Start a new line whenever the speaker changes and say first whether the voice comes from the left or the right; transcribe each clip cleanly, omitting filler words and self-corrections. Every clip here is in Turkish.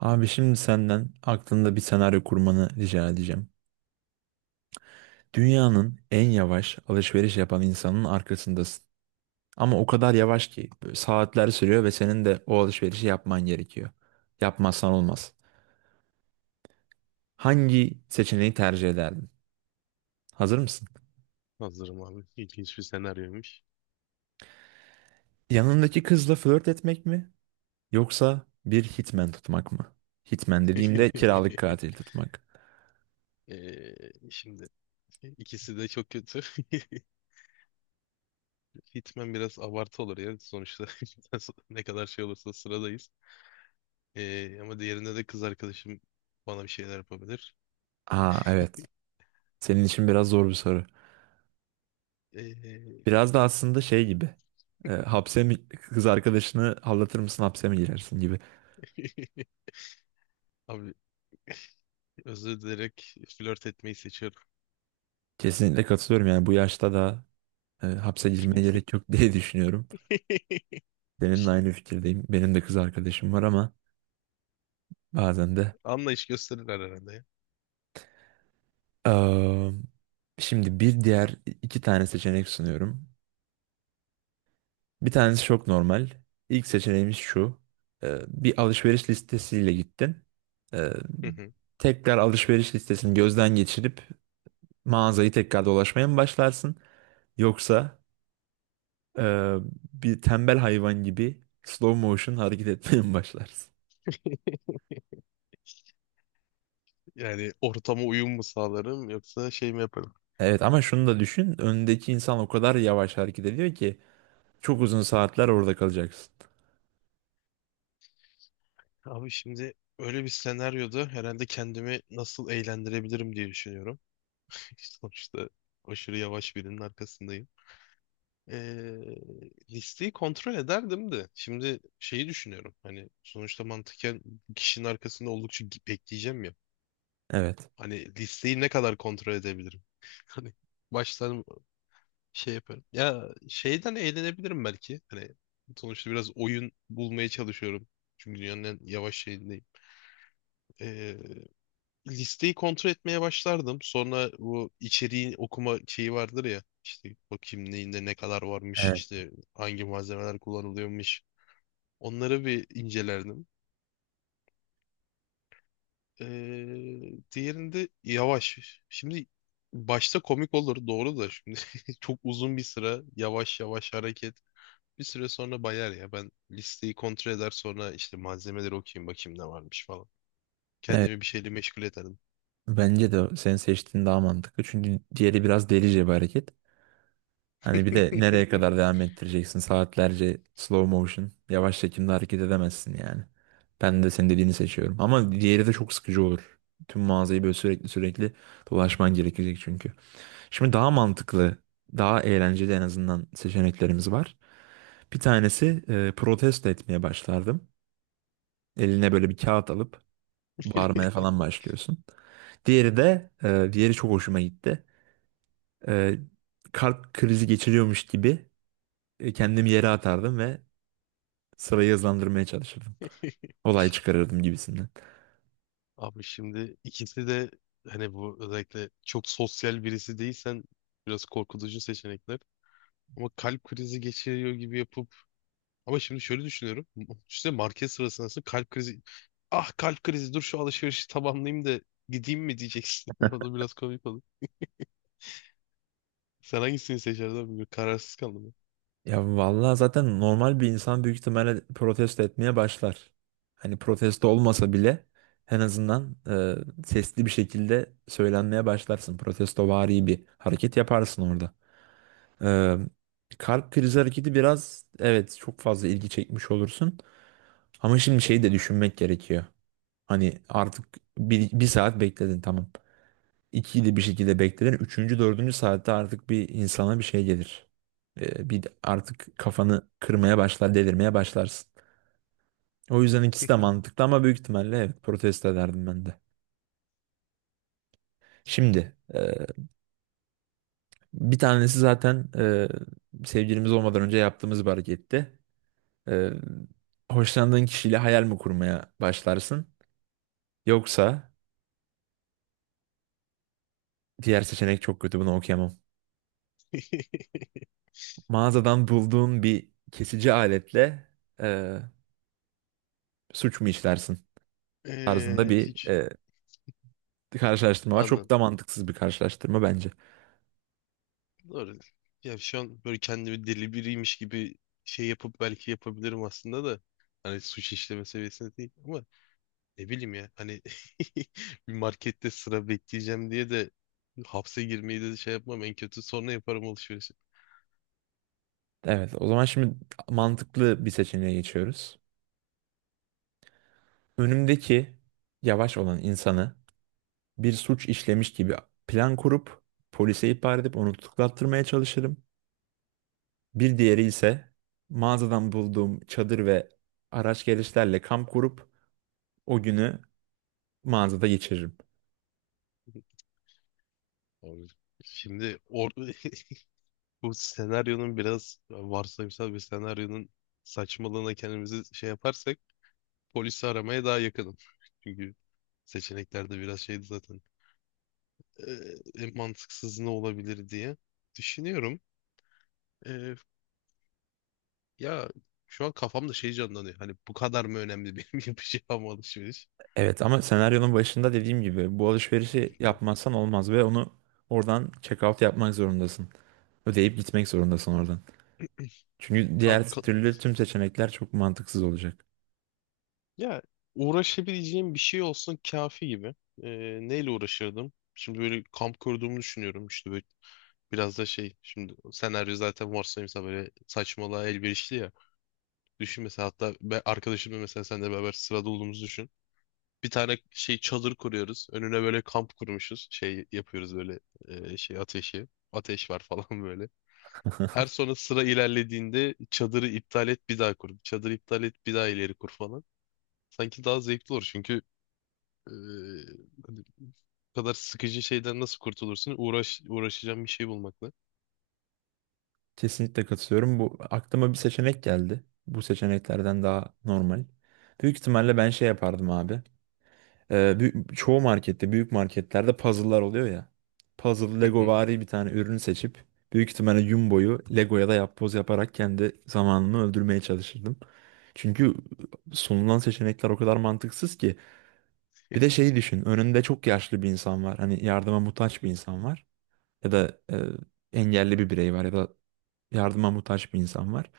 right: Abi şimdi senden aklında bir senaryo kurmanı rica edeceğim. Dünyanın en yavaş alışveriş yapan insanın arkasındasın. Ama o kadar yavaş ki böyle saatler sürüyor ve senin de o alışverişi yapman gerekiyor. Yapmazsan olmaz. Hangi seçeneği tercih ederdin? Hazır mısın?
left: Hazırım abi. İlginç bir senaryoymuş.
right: Yanındaki kızla flört etmek mi? Yoksa bir hitman tutmak mı? Hitman dediğimde kiralık katil tutmak.
left: Şimdi ikisi de çok kötü. Hitman biraz abartı olur ya. Sonuçta ne kadar şey olursa sıradayız. Ama diğerinde de kız arkadaşım bana bir şeyler yapabilir.
right: Aa evet. Senin için biraz zor bir soru.
left: Ee,
right: Biraz da aslında şey gibi. Hapse mi kız arkadaşını aldatır mısın hapse mi girersin gibi.
left: Abi özür dileyerek flört etmeyi seçiyorum.
right: Kesinlikle katılıyorum yani bu yaşta da hapse girmeye gerek yok diye düşünüyorum. Seninle aynı fikirdeyim. Benim de kız arkadaşım var ama bazen de.
left: Anlayış gösterirler herhalde ya.
right: Eee, Şimdi bir diğer iki tane seçenek sunuyorum. Bir tanesi çok normal. İlk seçeneğimiz şu. Bir alışveriş listesiyle gittin. E,
left: Hı hı.
right: Tekrar alışveriş listesini gözden geçirip mağazayı tekrar dolaşmaya mı başlarsın? Yoksa e, bir tembel hayvan gibi slow motion hareket etmeye mi başlarsın?
left: Yani ortama uyum mu sağlarım yoksa şey mi yaparım?
right: Evet ama şunu da düşün. Öndeki insan o kadar yavaş hareket ediyor ki çok uzun saatler orada kalacaksın.
left: Abi şimdi öyle bir senaryoda herhalde kendimi nasıl eğlendirebilirim diye düşünüyorum. Sonuçta aşırı yavaş birinin arkasındayım. Ee, Listeyi kontrol ederdim de. Şimdi şeyi düşünüyorum. Hani sonuçta mantıken kişinin arkasında oldukça bekleyeceğim ya.
right: Evet.
left: Hani listeyi ne kadar kontrol edebilirim? Hani baştan şey yaparım. Ya şeyden eğlenebilirim belki. Hani sonuçta biraz oyun bulmaya çalışıyorum. Çünkü dünyanın en yavaş şeyindeyim. Ee, Listeyi kontrol etmeye başlardım. Sonra bu içeriğin okuma şeyi vardır ya. İşte bakayım neyinde ne kadar varmış,
right: Evet.
left: işte hangi malzemeler kullanılıyormuş. Onları bir incelerdim. Ee, Diğerinde yavaş. Şimdi başta komik olur doğru da şimdi çok uzun bir sıra yavaş yavaş hareket. Bir süre sonra bayar ya. Ben listeyi kontrol eder sonra işte malzemeleri okuyayım bakayım ne varmış falan.
right: Evet.
left: Kendimi bir şeyle meşgul ederdim.
right: Bence de senin seçtiğin daha mantıklı. Çünkü diğeri biraz delice bir hareket. Hani bir de nereye kadar devam ettireceksin? Saatlerce slow motion, yavaş çekimde hareket edemezsin yani. Ben de senin dediğini seçiyorum. Ama diğeri de çok sıkıcı olur. Tüm mağazayı böyle sürekli dolaşman gerekecek çünkü. Şimdi daha mantıklı, daha eğlenceli en azından seçeneklerimiz var. Bir tanesi protesto etmeye başlardım. Eline böyle bir kağıt alıp bağırmaya falan başlıyorsun. Diğeri de, diğeri çok hoşuma gitti. E, Kalp krizi geçiriyormuş gibi kendimi yere atardım ve sırayı hızlandırmaya çalışırdım. Olay çıkarırdım gibisinden.
left: Abi şimdi ikisi de hani bu özellikle çok sosyal birisi değilsen biraz korkutucu seçenekler. Ama kalp krizi geçiriyor gibi yapıp ama şimdi şöyle düşünüyorum. İşte market sırasında nasıl kalp krizi ah kalp krizi dur şu alışverişi tamamlayayım da gideyim mi diyeceksin. O da biraz komik olur. Sen hangisini seçerdin abi? Bir kararsız kaldım.
right: Ya vallahi zaten normal bir insan büyük ihtimalle protesto etmeye başlar. Hani protesto olmasa bile en azından sesli bir şekilde söylenmeye başlarsın. Protestovari bir hareket yaparsın orada. E, Kalp krizi hareketi biraz evet çok fazla ilgi çekmiş olursun. Ama şimdi şeyi de düşünmek gerekiyor. Hani artık bir saat bekledin tamam. İkiyi de bir şekilde bekledin. Üçüncü, dördüncü saatte artık bir insana bir şey gelir. Bir artık kafanı kırmaya başlar, delirmeye başlarsın. O yüzden ikisi de mantıklı ama büyük ihtimalle evet protesto ederdim ben de. Şimdi bir tanesi zaten sevgilimiz olmadan önce yaptığımız bir hareketti. E, Hoşlandığın kişiyle hayal mi kurmaya başlarsın? Yoksa diğer seçenek çok kötü bunu okuyamam.
left: Ben.
right: Mağazadan bulduğun bir kesici aletle e, suç mu işlersin tarzında bir
left: Hiç
right: karşılaştırma var. Çok
left: anladım.
right: da mantıksız bir karşılaştırma bence.
left: Doğru. Ya şu an böyle kendimi deli biriymiş gibi şey yapıp belki yapabilirim aslında da. Hani suç işleme seviyesinde değil. Ama ne bileyim ya hani bir markette sıra bekleyeceğim diye de hapse girmeyi de şey yapmam en kötü sonra yaparım alışverişi.
right: Evet, o zaman şimdi mantıklı bir seçeneğe geçiyoruz. Önümdeki yavaş olan insanı bir suç işlemiş gibi plan kurup polise ihbar edip onu tutuklattırmaya çalışırım. Bir diğeri ise mağazadan bulduğum çadır ve araç gereçlerle kamp kurup o günü mağazada geçiririm.
left: Abi, şimdi bu senaryonun biraz varsayımsal bir senaryonun saçmalığına kendimizi şey yaparsak polisi aramaya daha yakınım. Çünkü seçeneklerde biraz şeydi zaten. Ee, En mantıksız ne olabilir diye düşünüyorum. Ya şu an kafamda şey canlanıyor. Hani bu kadar mı önemli benim yapacağım alışveriş?
right: Evet ama senaryonun başında dediğim gibi bu alışverişi
left: Tamam.
right: yapmazsan olmaz ve onu oradan check out yapmak zorundasın. Ödeyip gitmek zorundasın oradan. Çünkü
left: Abi
right: diğer
left: ka-
right: türlü tüm seçenekler çok mantıksız olacak.
left: Ya uğraşabileceğim bir şey olsun kafi gibi. Ee, Neyle uğraşırdım? Şimdi böyle kamp kurduğumu düşünüyorum. İşte böyle biraz da şey. Şimdi senaryo zaten varsayımsa böyle saçmalığa elverişli ya. Düşün mesela hatta ben arkadaşımla mesela seninle beraber sırada olduğumuzu düşün. Bir tane şey çadır kuruyoruz. Önüne böyle kamp kurmuşuz. Şey yapıyoruz böyle şey ateşi. Ateş var falan böyle. Her sonra sıra ilerlediğinde çadırı iptal et bir daha kur. Çadırı iptal et bir daha ileri kur falan. Sanki daha zevkli olur çünkü eee, hani bu kadar sıkıcı şeyden nasıl kurtulursun? Uğraşacağım bir şey bulmakla.
right: Kesinlikle katılıyorum. Bu aklıma bir seçenek geldi. Bu seçeneklerden daha normal. Büyük ihtimalle ben şey yapardım abi. Çoğu markette, büyük marketlerde puzzle'lar oluyor ya. Puzzle
left: Hı hı.
right: Legovari bir tane ürünü seçip büyük ihtimalle Jumbo'yu Lego'ya da yapboz yaparak kendi zamanımı öldürmeye çalışırdım. Çünkü sunulan seçenekler o kadar mantıksız ki. Bir de şeyi düşün. Önünde çok yaşlı bir insan var. Hani yardıma muhtaç bir insan var. Ya da engelli bir birey var ya da yardıma muhtaç bir insan var.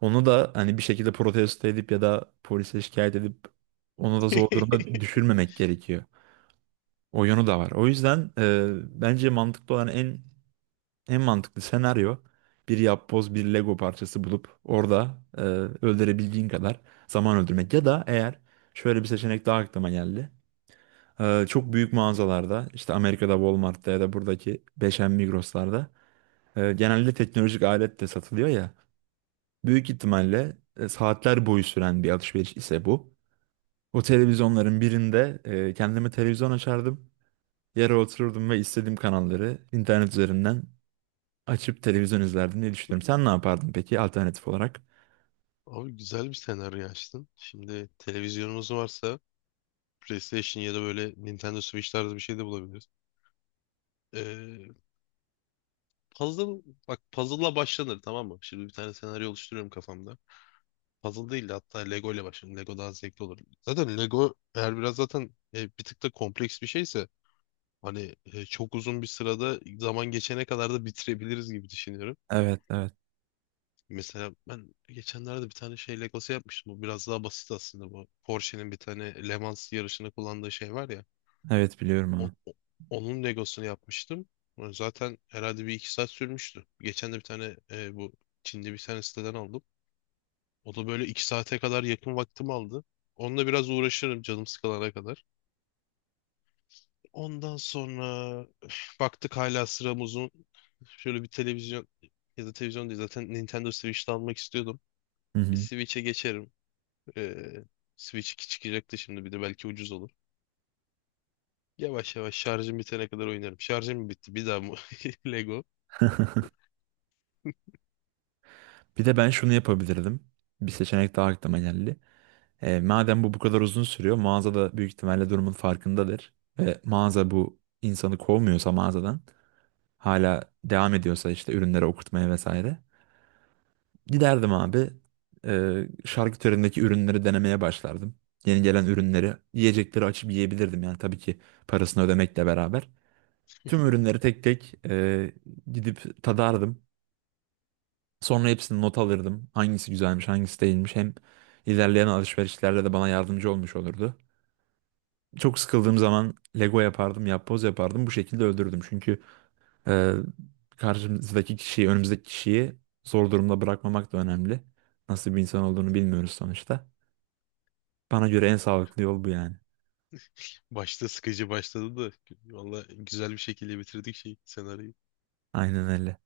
right: Onu da hani bir şekilde protesto edip ya da polise şikayet edip onu da zor durumda düşürmemek gerekiyor. O yönü de var. O yüzden bence mantıklı olan en mantıklı senaryo bir yapboz bir Lego parçası bulup orada öldürebildiğin kadar zaman öldürmek. Ya da eğer şöyle bir seçenek daha aklıma geldi. Çok büyük mağazalarda işte Amerika'da Walmart'ta ya da buradaki 5M Migros'larda genelde teknolojik alet de satılıyor ya. Büyük ihtimalle saatler boyu süren bir alışveriş ise bu. O televizyonların birinde kendime televizyon açardım. Yere otururdum ve istediğim kanalları internet üzerinden açıp televizyon izlerdim diye düşünüyorum. Sen ne yapardın peki alternatif olarak?
left: Abi güzel bir senaryo açtın. Şimdi televizyonumuz varsa PlayStation ya da böyle Nintendo Switch tarzı bir şey de bulabiliriz. Ee, Puzzle, bak puzzle'la başlanır tamam mı? Şimdi bir tane senaryo oluşturuyorum kafamda. Puzzle değil de hatta Lego ile başlayalım. Lego daha zevkli olur. Zaten Lego eğer biraz zaten bir tık da kompleks bir şeyse hani çok uzun bir sırada zaman geçene kadar da bitirebiliriz gibi düşünüyorum.
right: Evet, evet.
left: Mesela ben geçenlerde bir tane şey Legosu yapmıştım. Bu biraz daha basit aslında bu. Porsche'nin bir tane Le Mans yarışında kullandığı şey var ya.
right: Evet biliyorum
left: o-
right: onu.
left: o- Onun Legosunu yapmıştım. Zaten herhalde bir 2 saat sürmüştü. Geçen de bir tane bu Çin'de bir tane siteden aldım. O da böyle 2 saate kadar yakın vaktimi aldı. Onunla biraz uğraşırım canım sıkılana kadar. Ondan sonra üf, baktık hala sıram uzun. Şöyle bir televizyon ya da televizyon değil zaten Nintendo Switch'te almak istiyordum.
right: Hı
left: Bir
right: hı.
left: Switch'e geçerim. Ee, Switch 2 çıkacaktı şimdi bir de belki ucuz olur. Yavaş yavaş şarjım bitene kadar oynarım. Şarjım mı bitti? Bir daha mı? Lego.
right: Bir de ben şunu yapabilirdim. Bir seçenek daha aklıma geldi. Madem bu kadar uzun sürüyor, mağaza da büyük ihtimalle durumun farkındadır. Ve mağaza bu insanı kovmuyorsa mağazadan hala devam ediyorsa işte ürünleri okurtmaya vesaire. Giderdim abi şarküterindeki ürünleri denemeye başlardım. Yeni gelen ürünleri, yiyecekleri açıp yiyebilirdim yani tabii ki parasını ödemekle beraber. Tüm ürünleri tek tek gidip tadardım. Sonra hepsini not alırdım. Hangisi güzelmiş, hangisi değilmiş. Hem ilerleyen alışverişlerde de bana yardımcı olmuş olurdu. Çok sıkıldığım zaman Lego yapardım, yapboz yapardım. Bu şekilde öldürdüm. Çünkü Ee, karşımızdaki kişiyi, önümüzdeki kişiyi zor durumda bırakmamak da önemli. Nasıl bir insan olduğunu bilmiyoruz sonuçta. Bana göre en sağlıklı yol bu yani.
left: Başta sıkıcı başladı da valla güzel bir şekilde bitirdik şey senaryoyu.
right: Aynen öyle.